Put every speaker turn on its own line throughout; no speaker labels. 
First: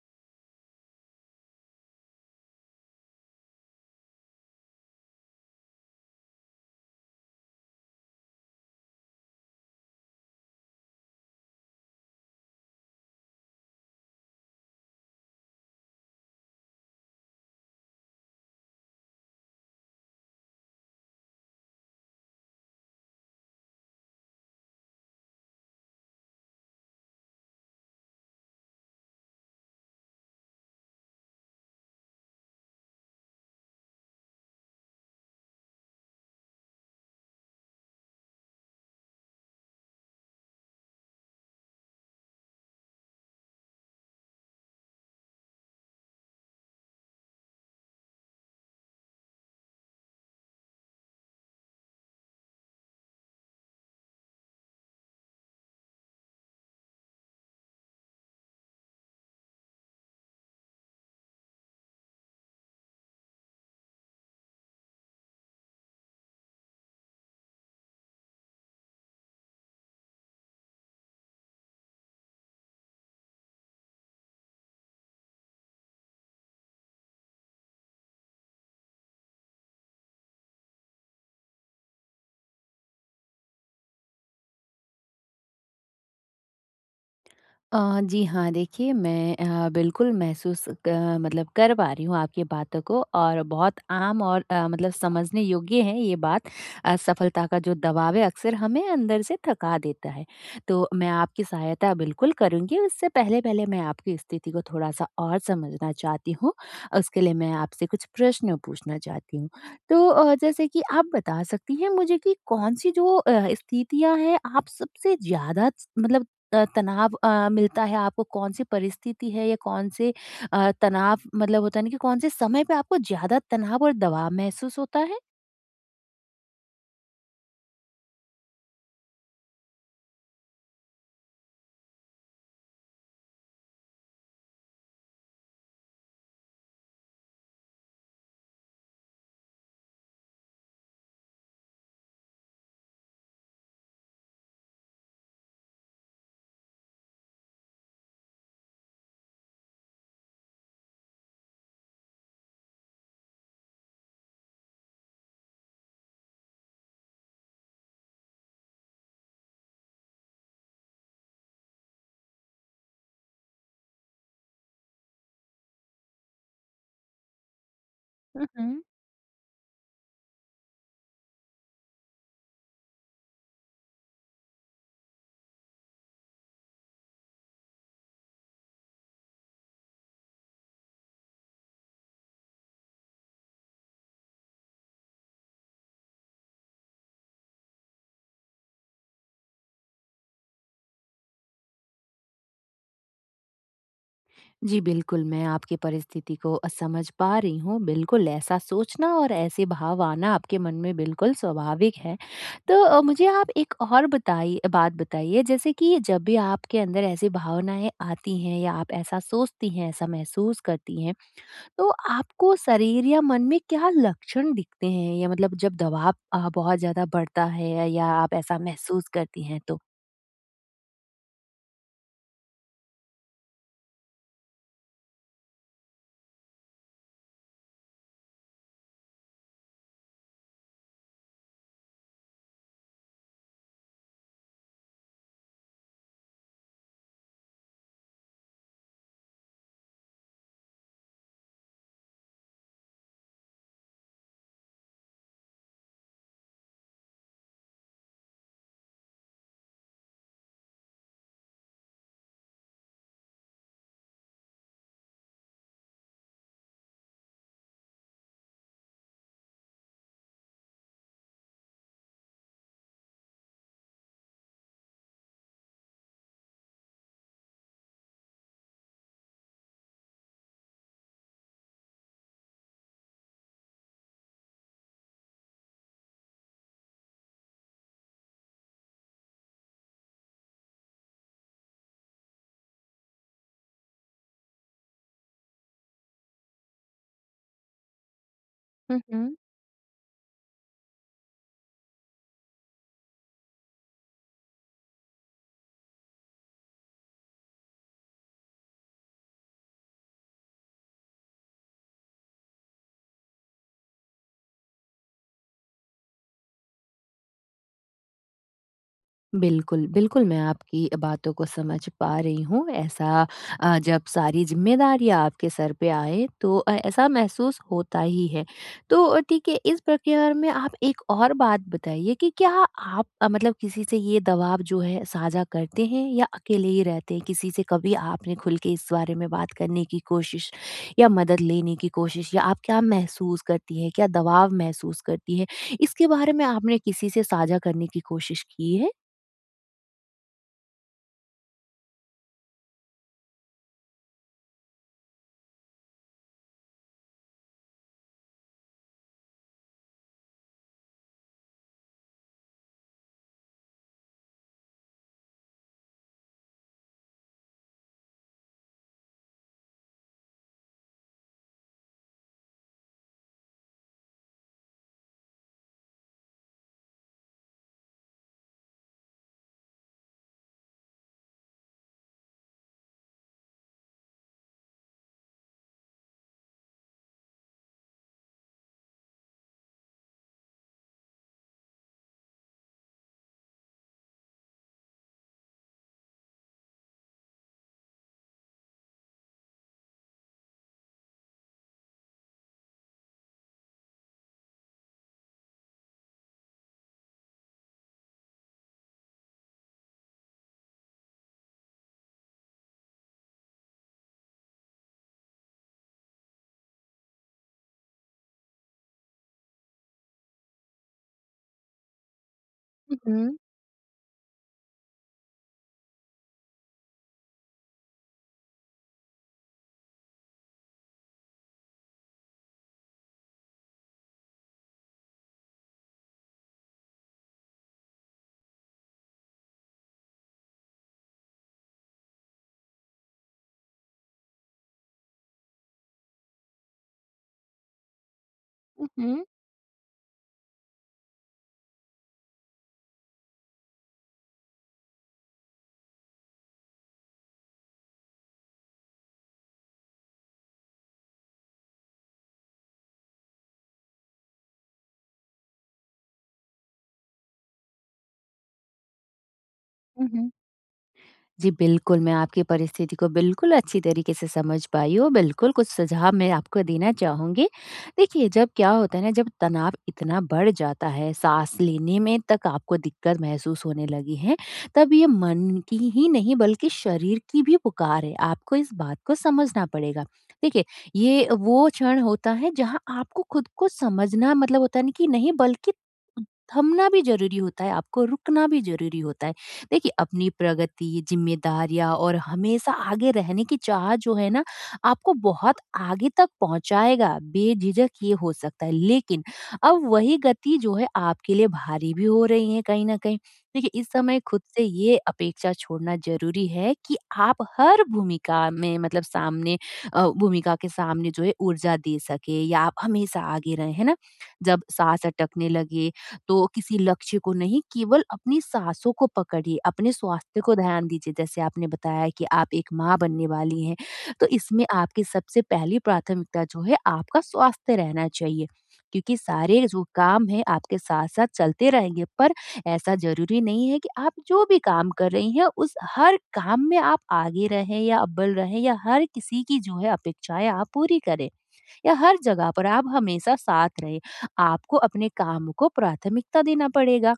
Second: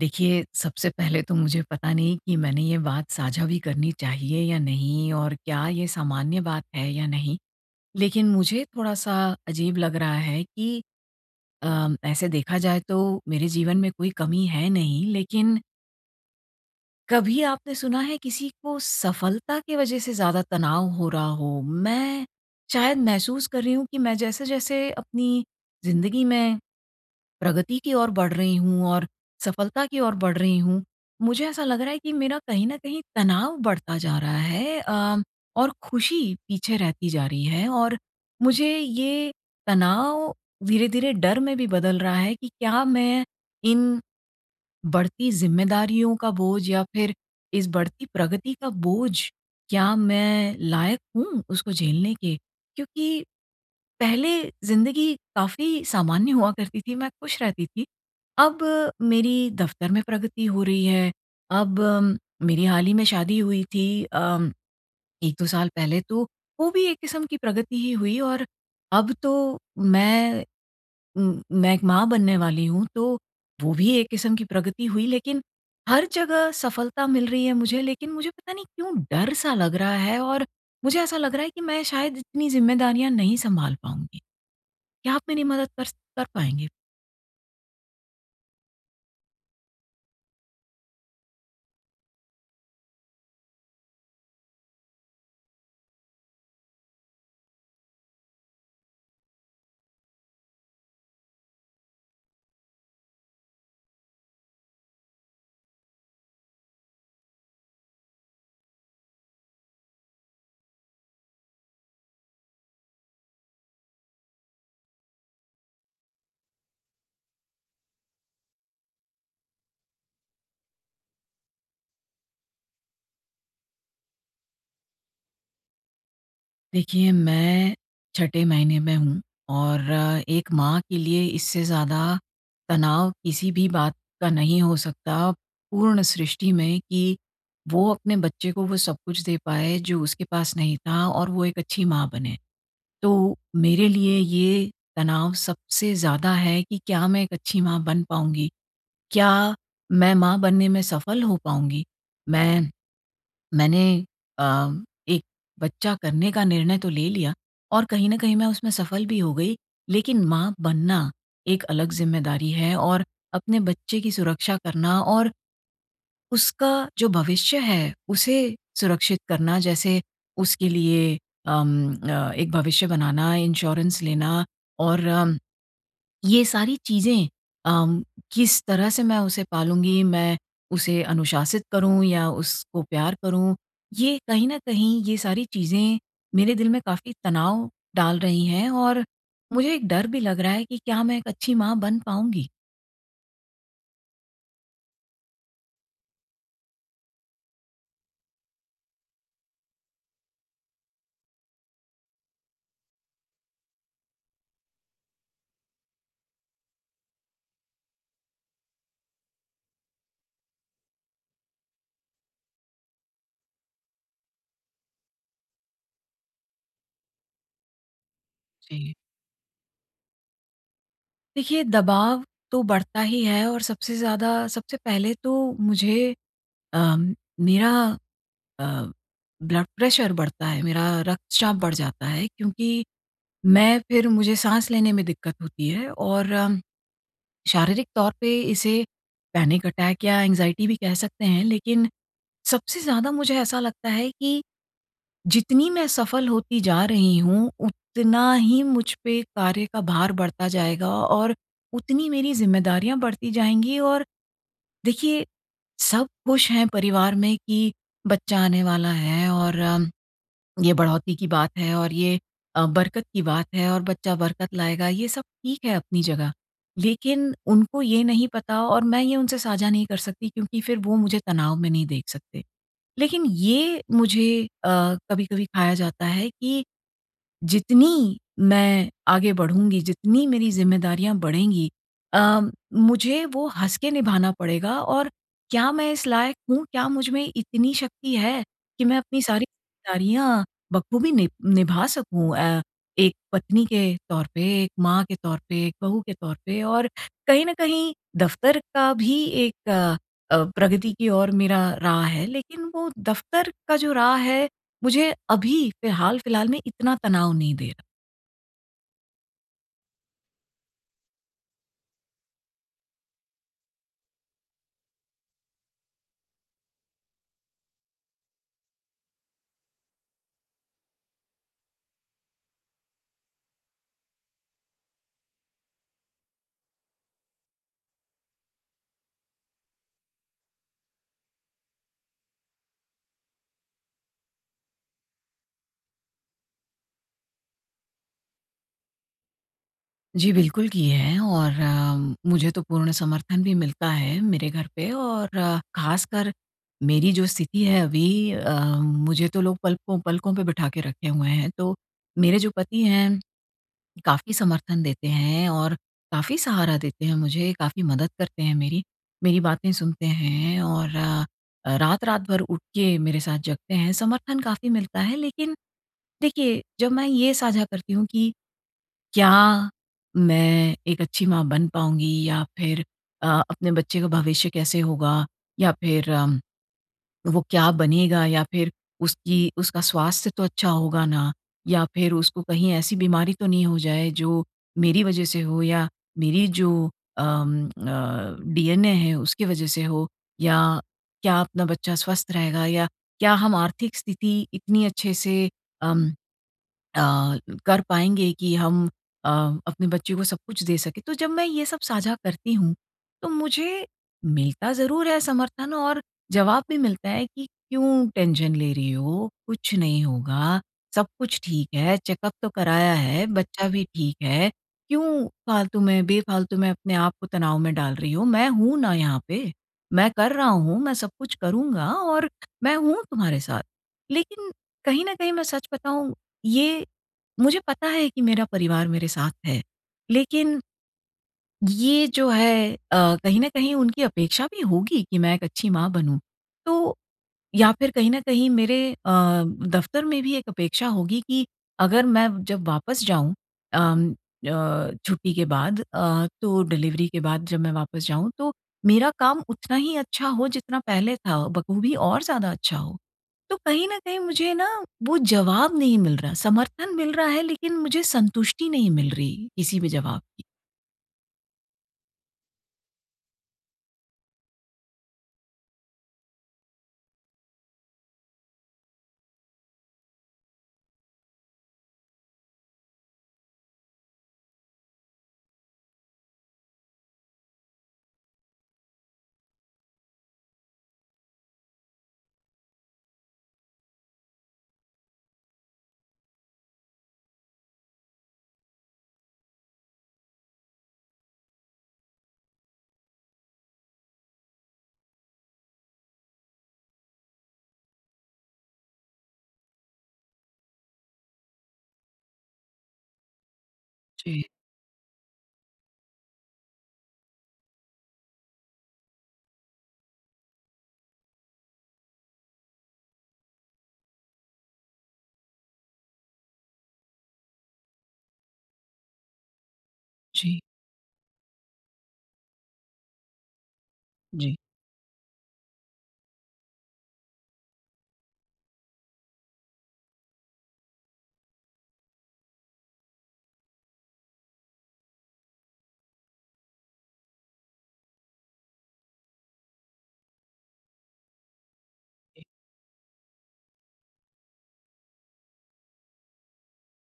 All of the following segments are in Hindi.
देखिए, सबसे पहले तो मुझे पता नहीं कि मैंने ये बात साझा भी करनी चाहिए या नहीं, और क्या ये सामान्य बात है या नहीं। लेकिन मुझे थोड़ा-सा अजीब लग रहा है कि, अ, ऐसे देखा जाए तो मेरे जीवन में कोई कमी है नहीं लेकिन कभी आपने सुना है किसी को सफलता की वज़ह से ज़्यादा तनाव हो रहा हो? मैं शायद महसूस कर रही हूँ कि मैं जैसे-जैसे अपनी ज़िंदगी में प्रगति की ओर बढ़ रही हूँ और सफलता की ओर बढ़ रही हूँ, मुझे ऐसा लग रहा है कि मेरा कहीं न कहीं तनाव बढ़ता जा रहा है अ, और खुशी पीछे रहती जा रही है। और मुझे ये तनाव धीरे-धीरे डर में भी बदल रहा है कि क्या मैं इन बढ़ती ज़िम्मेदारियों का बोझ या फिर इस बढ़ती प्रगति का बोझ, क्या मैं लायक हूँ उसको झेलने के? क्योंकि पहले ज़िंदगी काफ़ी सामान्य हुआ करती थी मैं खुश रहती थी। अब मेरी दफ़्तर में प्रगति हो रही है, अब मेरी हाल ही में शादी हुई थी अ, 1-2 साल पहले तो वो भी एक क़िस्म की प्रगति ही हुई और अब तो मैं मैं एक माँ बनने वाली हूँ तो, वो भी एक क़िस्म की प्रगति हुई। लेकिन हर जगह सफलता मिल रही है मुझे लेकिन मुझे पता नहीं क्यों डर-सा लग रहा है और मुझे ऐसा लग रहा है कि मैं शायद इतनी जिम्मेदारियाँ नहीं सँभाल पाऊँगी। क्या आप मेरी मदद कर स कर पाएँगे?
अ, जी, हाँ। देखिए, मैं अ, बिल्कुल महसूस क मतलब कर पा रही हूँ आपकी बातों को और बहुत आम और अ, मतलब समझने योग्य है ये बात, असफलता का जो दबाव है अक्सर हमें अंदर से थका देता है। तो मैं आपकी सहायता बिल्कुल करुँगी। उससे पहले-पहले मैं आपकी स्थिति को थोड़ा-सा और समझना चाहती हूँ। उसके लिए मैं आपसे कुछ प्रश्न पूछना चाहती हूँ। तो अ, जैसे कि आप बता सकती हैं मुझे कि कौन-सी जो अ, स्थितियाँ हैं, आप सबसे ज़्यादा च मतलब अ, तनाव अ, मिलता है आपको? कौन-सी परिस्थिति है या कौन-से अ, तनाव मतलब होता है ना कि कौन-से समय पे आपको ज़्यादा तनाव और दबाव महसूस होता है?
देखिए मैं छठे महीने में हूँ। और एक माँ के लिए इससे ज़्यादा तनाव किसी भी बात का नहीं हो सकता पूर्ण सृष्टि में कि वो अपने बच्चे को वो सब कुछ दे पाएँ जो उसके पास नहीं था और वो एक अच्छी माँ बने। तो मेरे लिए ये तनाव सबसे ज़्यादा है कि क्या मैं एक अच्छी माँ बन पाऊँगी? क्या मैं माँ बनने में सफल हो पाऊँगी? मैं मैंने अ, एक बच्चा करने का निर्णय तो ले लिया और कहीं न कहीं मैं उसमें सफल भी हो गई, लेकिन माँ बनना एक अलग ज़िम्मेदारी है। और अपने बच्चे की सुरक्षा करना और, उसका जो भविष्य है,
हुँ,
उसे
हुँ।
सुरक्षित करना जैसे उसके लिए अम अ, एक भविष्य बनाना, इंश्योरेंस लेना और अम ये सारी चीज़ें। अ, किस तरह से मैं उसे पालूँगी? मैं उसे अनुशासित करूँ या उसको प्यार करूँ। ये कहीं न कहीं, ये सारी चीज़ें मेरे दिल में काफ़ी तनाव डाल रही है और मुझे एक डर भी लग रहा है कि क्या मैं एक अच्छी माँ बन पाऊँगी?
जी, बिल्कुल मैं आपकी परिस्थिति को अ, समझ पा रही हूँ। बिल्कुल, ऐसा सोचना और ऐसे भाव आना आपके मन में बिल्कुल स्वाभाविक है। तो अ, मुझे आप एक और बताई अ, बात बताइए, जैसे कि जब भी आपके अंदर ऐसी भावनाएँ आती हैं या आप ऐसा सोचती हैं, ऐसा महसूस करती हैं, तो आपको शरीर या मन में क्या लक्षण दिखते हैं या मतलब जब दबाव अ, बहुत ज़्यादा बढ़ता है या आप ऐसा
जी।
महसूस करती हैं, तो?
देखिए, दबाव तो बढ़ता ही है और सबसे ज़्यादा सबसे पहले तो मुझे अ, मेरा अ, ब्लड प्रेशर बढ़ता है, मेरा रक्तचाप बढ़ जाता है क्योंकि मैं फिर मुझे साँस लेने में दिक्कत होती है और अम शारीरिक तौर पे इसे पैनिक अटैक या एंग्ज़ायटी भी कह सकते हैं। लेकिन सबसे ज़्यादा मुझे ऐसा लगता है कि जितनी मैं सफल होती जा रही हूँ, उतना ही मुझ पे कार्य का भार बढ़ता जाएगा और उतनी मेरी ज़िम्मेदारियाँ बढ़ती जाएँगी और देखिए, सब खुश हैं परिवार में कि, "बच्चा आने वाला है और अम ये बढ़ोतरी की बात है और ये अ, बरकत की बात है और बच्चा बरकत लाएगा।" ये सब ठीक है अपनी जगह, लेकिन उनको ये नहीं पता और मैं ये उनसे साझा नहीं कर सकती क्योंकि फिर वो मुझे तनाव में नहीं देख सकते। लेकिन ये मुझे अ, कभी-कभी खाया जाता है कि जितनी मैं आगे बढूँगी, जितनी मेरी ज़िम्मेदारियाँ बढ़ेंगी अ, मुझे वो हँस के निभाना पड़ेगा और क्या मैं इस लायक हूँ? क्या मुझ में इतनी शक्ति है कि मैं
हुँ,
अपनी
हुँ।
सारी जिम्मेदारियाँ बखूबी निभ निभा सकूँ अ, एक पत्नी के तौर पे, एक माँ के तौर पे, एक बहू के तौर पे? और कहीं न कहीं, दफ़्तर का भी एक अ, प्रगति की ओर मेरा राह है, लेकिन वो दफ़्तर का जो राह है, मुझे अभी फ़िलहाल-फ़िलहाल में इतना तनाव नहीं दे रहा।
बिल्कुल। बिल्कुल मैं आपकी अ, बातों को समझ पा रही हूँ। ऐसा अ, जब सारी ज़िम्मेदारियाँ आपके सर पे आए तो अ, ऐसा महसूस होता ही है। तो ठीक है, इस प्रक्रिया में आप एक और बात बताइए कि क्या आप मतलब किसी से ये दबाव जो है साझा करते हैं या अकेले ही रहते हैं? किसी से कभी आपने खुल के इस बारे में बात करने की कोशिश या मदद लेने की कोशिश या आप क्या महसूस करती हैं क्या दबाव महसूस करती हैं इसके बारे में आपने किसी से साझा करने की कोशिश की है?
जी बिल्कुल की हैं और उम, मुझे तो पूर्ण समर्थन भी मिलता है मेरे घर पे और ख़ासकर मेरी जो स्थिति है अभी अ, मुझे तो लोग पलकों पलकों पे बिठा के रखे हुए हैं। तो मेरे जो पति हैं, काफ़ी समर्थन देते हैं और काफ़ी सहारा देते हैं मुझे काफ़ी मदद करते हैं मेरी। मेरी बातें सुनते हैं और अ, रात-रात भर उठ के मेरे साथ जगते हैं। समर्थन काफ़ी मिलता है लेकिन देखिए जब मैं ये साझा करती हूँ कि क्या मैं एक अच्छी माँ बन पाऊँगी या फ़िर अ, अपने बच्चे का भविष्य कैसे होगा या फ़िर उम, वो क्या बनेगा या फ़िर उसकी उसका स्वास्थ्य तो अच्छा होगा ना? या फ़िर उसको कहीं ऐसी बीमारी तो नहीं हो जाए जो मेरी वजह से हो? या मेरी जो अम, अ, डीएनए है उसकी वजह से हो या क्या अपना बच्चा स्वस्थ रहेगा या क्या हम आर्थिक स्थिति इतनी अच्छे से उम, अ, कर पाएँगे कि हम अ, अपने बच्चे को सब कुछ दे सकें। तो जब मैं ये सब साझा करती हूँ तो मुझे मिलता ज़रूर है समर्थन और जवाब भी मिलता है कि क्यों टेंशन ले रही हो? कुछ नहीं होगा। सब कुछ ठीक है, चेकअप तो कराया
हुँ,
है।
हुँ।
बच्चा भी ठीक है। क्यों फालतू में बेफालतू में अपने आप को तनाव में डाल रही हो? मैं हूँ ना यहाँ पे। मैं कर रहा हूँ, मैं सब कुछ करूँगा और मैं हूँ तुम्हारे साथ। लेकिन कहीं न कहीं, मैं सच बताऊँ, ये मुझे पता है कि मेरा परिवार मेरे साथ है। लेकिन ये जो है अ, कहीं न कहीं उनकी अपेक्षा भी होगी कि मैं 1 अच्छी माँ बनूँ तो या फ़िर कहीं न कहीं मेरे
हुँ, हुँ।
अ, दफ़्तर में भी एक अपेक्षा होगी कि अगर मैं जब वापस जाऊँ उम अ, छुट्टी के बाद अ, तो डिलिवरी के बाद जब मैं वापस जाऊँ, तो मेरा काम उतना ही अच्छा हो जितना पहले था बख़ूबी और ज़्यादा अच्छा हो। तो कहीं न कहीं, मुझे ना वो जवाब नहीं मिल रहा। समर्थन मिल रहा है लेकिन मुझे संतुष्टि नहीं मिल रही किसी भी जवाब
उहुँ।
की।
जी बिल्कुल, मैं आपकी परिस्थिति को बिल्कुल अच्छी तरीके से समझ पाई हूँ। बिल्कुल, कुछ सुझाव मैं आपको देना चाहूँगी। देखिए जब क्या होता है ना जब तनाव इतना बढ़ जाता है, साँस लेने में तक आपको दिक़्क़त महसूस होने लगी है तब ये मन की ही नहीं बल्कि शरीर की भी पुकार है। आपको इस बात को समझना पड़ेगा। देखिए, ये वो क्षण होता है जहाँ आपको ख़ुद को समझना मतलब होता है नहीं कि नहीं बल्कि अ, थमना भी ज़रूरी होता है, आपको रुकना भी ज़रूरी होता है। देखिए अपनी प्रगति ज़िम्मेदारियाँ और हमेशा आगे रहने की चाह जो है ना आपको बहुत आगे तक पहुँचाएगा। बेझिझक ये हो सकता है। लेकिन अब वही गति जो है आपके लिए भारी भी हो रही है कहीं न कहीं। देखिए, इस समय ख़ुद
जी।
से ये अपेक्षा छोड़ना ज़रूरी है कि आप हर भूमिका में मतलब सामने अ, भूमिका के सामने जो है ऊर्जा दे सकें या आप हमेशा आगे रहें, है ना? जब साँस अटकने लगे तो किसी लक्ष्य को नहीं केवल अपनी साँसों को पकड़िए। अपने स्वास्थ्य को
जी।
ध्यान दीजिए जैसे आपने बताया कि आप एक माँ बनने वाली हैं, तो
जी।
इसमें आपकी सबसे पहली प्राथमिकता जो है आपका स्वास्थ्य रहना चाहिए। क्योंकि सारे जो काम हैं आपके साथ-साथ चलते रहेंगे पर ऐसा ज़रूरी नहीं है कि आप जो भी काम कर रही हैं उस हर काम में आप आगे रहें या अव्वल रहें या हर किसी की जो है अपेक्षाएँ आप पूरी करें या हर जगह पर आप हमेशा साथ रहे। आपको अपने काम को प्राथमिकता देना पड़ेगा।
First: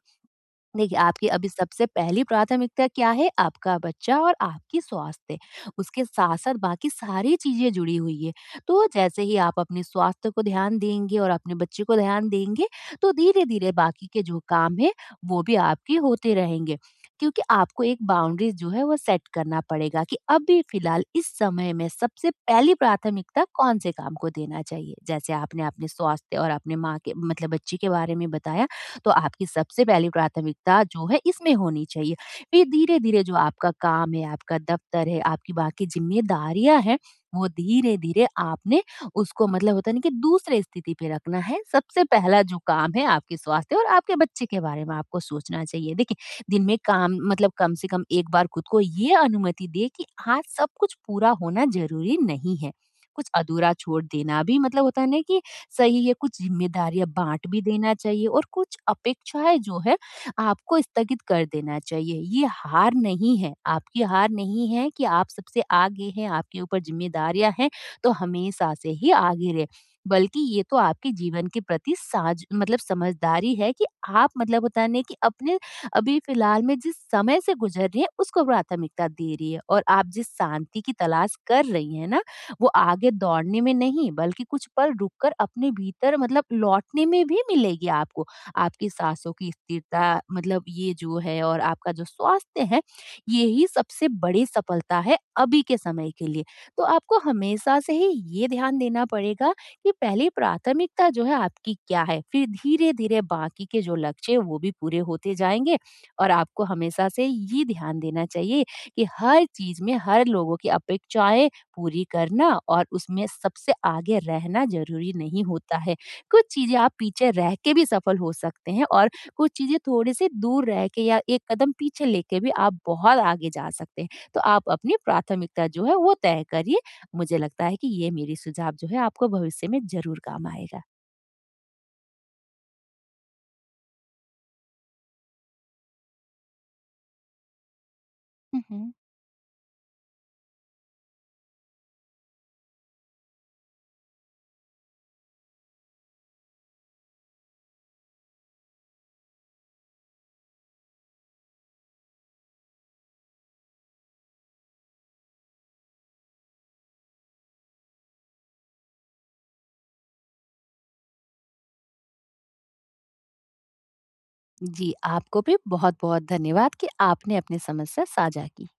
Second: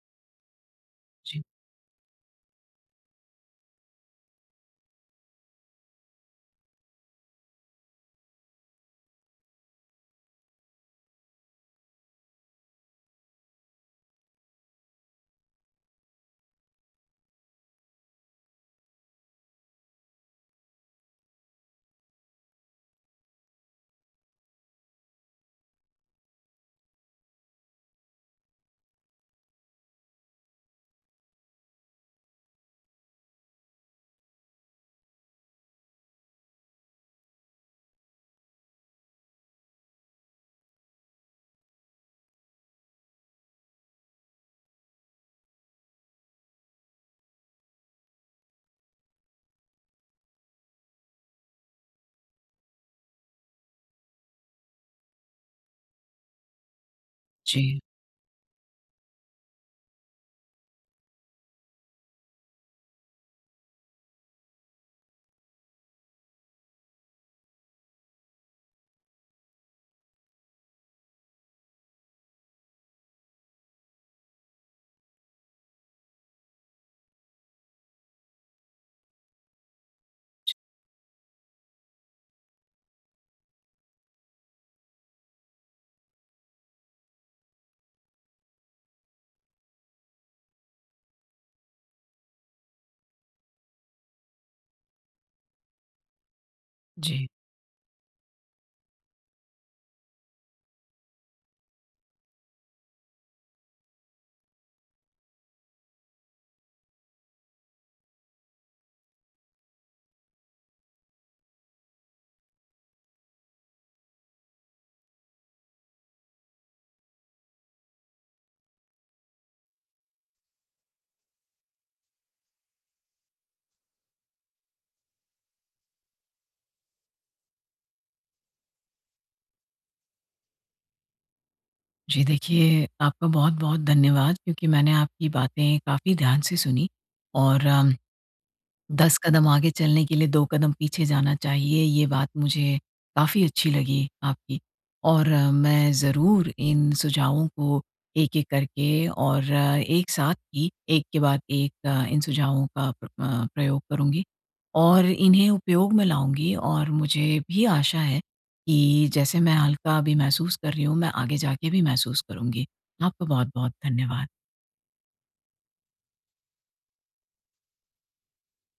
देखिए, आपकी
जी।
अभी सबसे पहली प्राथमिकता क्या है? आपका बच्चा और आपकी स्वास्थ्य। उसके साथ-साथ बाकी सारी चीज़ें जुड़ी हुई है। तो जैसे ही आप अपने स्वास्थ्य को ध्यान देंगे और अपने बच्चे को ध्यान देंगे तो धीरे-धीरे बाकी के जो काम हैं वो भी आपके होते रहेंगे। क्योंकि आपको एक बाउंड्रीज़ जो है वो सेट करना पड़ेगा कि अभी फ़िलहाल इस समय में सबसे पहली प्राथमिकता कौन से काम को देना चाहिए? जैसे आपने अपने स्वास्थ्य और अपने माँ के मतलब बच्चे के बारे में बताया, तो आपकी सबसे पहली प्राथमिकता जो है इसमें होनी चाहिए। फ़िर धीरे-धीरे जो आपका काम है, आपका दफ़्तर है, आपकी बाकी ज़िम्मेदारियाँ हैं, वो धीरे-धीरे आपने उसको मतलब होता है ना कि दूसरे स्थिति पर रखना है। सबसे पहला जो काम है आपके स्वास्थ्य और आपके बच्चे के बारे में आपको सोचना चाहिए। देखिए दिन में काम मतलब कम से कम एक बार ख़ुद को ये अनुमति दें कि आज सब कुछ पूरा होना ज़रूरी नहीं है। कुछ अधूरा छोड़ देना भी मतलब होता है ना कि सही है। कुछ ज़िम्मेदारियाँ बाँट भी
जी।
देना चाहिए और कुछ अपेक्षाएँ जो हैं आपको स्थगित कर देना चाहिए। ये हार नहीं है आपकी हार नहीं है कि आप सबसे आगे हैं आपके ऊपर ज़िम्मेदारियाँ हैं तो हमेशा से ही आगे रहे बल्कि ये तो आपके जीवन के प्रति साज मतलब समझदारी है कि आप मतलब होता है ना कि अपने अभी फ़िलहाल में जिस समय से गुज़र रही हैं उसको प्राथमिकता दे रही है और आप जिस शांति की तलाश कर रही है ना, वो आगे दौड़ने में नहीं बल्कि कुछ पल रुक कर अपने भीतर मतलब लौटने में भी मिलेगी आपको। आपकी साँसों की स्थिरता मतलब ये जो है और आपका जो स्वास्थ्य है, यही सबसे बड़ी सफ़लता है अभी के समय के लिए। तो आपको
जी।
हमेशा से ही ये ध्यान देना पड़ेगा कि पहली प्राथमिकता जो है आपकी क्या है? फ़िर धीरे-धीरे बाकी के जो लक्ष्य हैं वो भी पूरे होते जाएँगे और आपको हमेशा से ये ध्यान देना चाहिए कि हर चीज़ में हर लोगों की अपेक्षाएँ पूरी करना और उसमें सबसे आगे रहना ज़रूरी नहीं होता है। कुछ चीज़ें आप पीछे रह के भी सफ़ल हो सकते हैं और कुछ चीज़ें थोड़ी-सी दूर रह के या 1 कदम पीछे लेके भी आप बहुत आगे जा सकते हैं। तो आप अपनी प्राथमिकता जो है वो तय करिए मुझे लगता है कि ये मेरी सुझाव जो है आपको भविष्य में ज़रूर काम आएगा।
जी देखिए, आपका बहुत-बहुत धन्यवाद क्योंकि मैंने आपकी बातें काफ़ी ध्यान से सुनी और उम,
हुँ, हुँ।
10 कदम आगे चलने के लिए 2 कदम पीछे जाना चाहिए ये बात मुझे काफ़ी अच्छी लगी आपकी। और मैं ज़रूर इन सुझावों को एक-एक करके और एक साथ ही एक के बाद एक इन सुझावों का प्र अ, प्रयोग करूँगी और इन्हें उपयोग में लाऊँगी और मुझे भी आशा है कि जैसे मैं हल्का अभी महसूस कर रही हूँ मैं आगे जाके भी महसूस करूँगी। आपका बहुत-बहुत धन्यवाद।
जी, आपको भी बहुत-बहुत धन्यवाद कि आपने अपनी समस्या साझा की।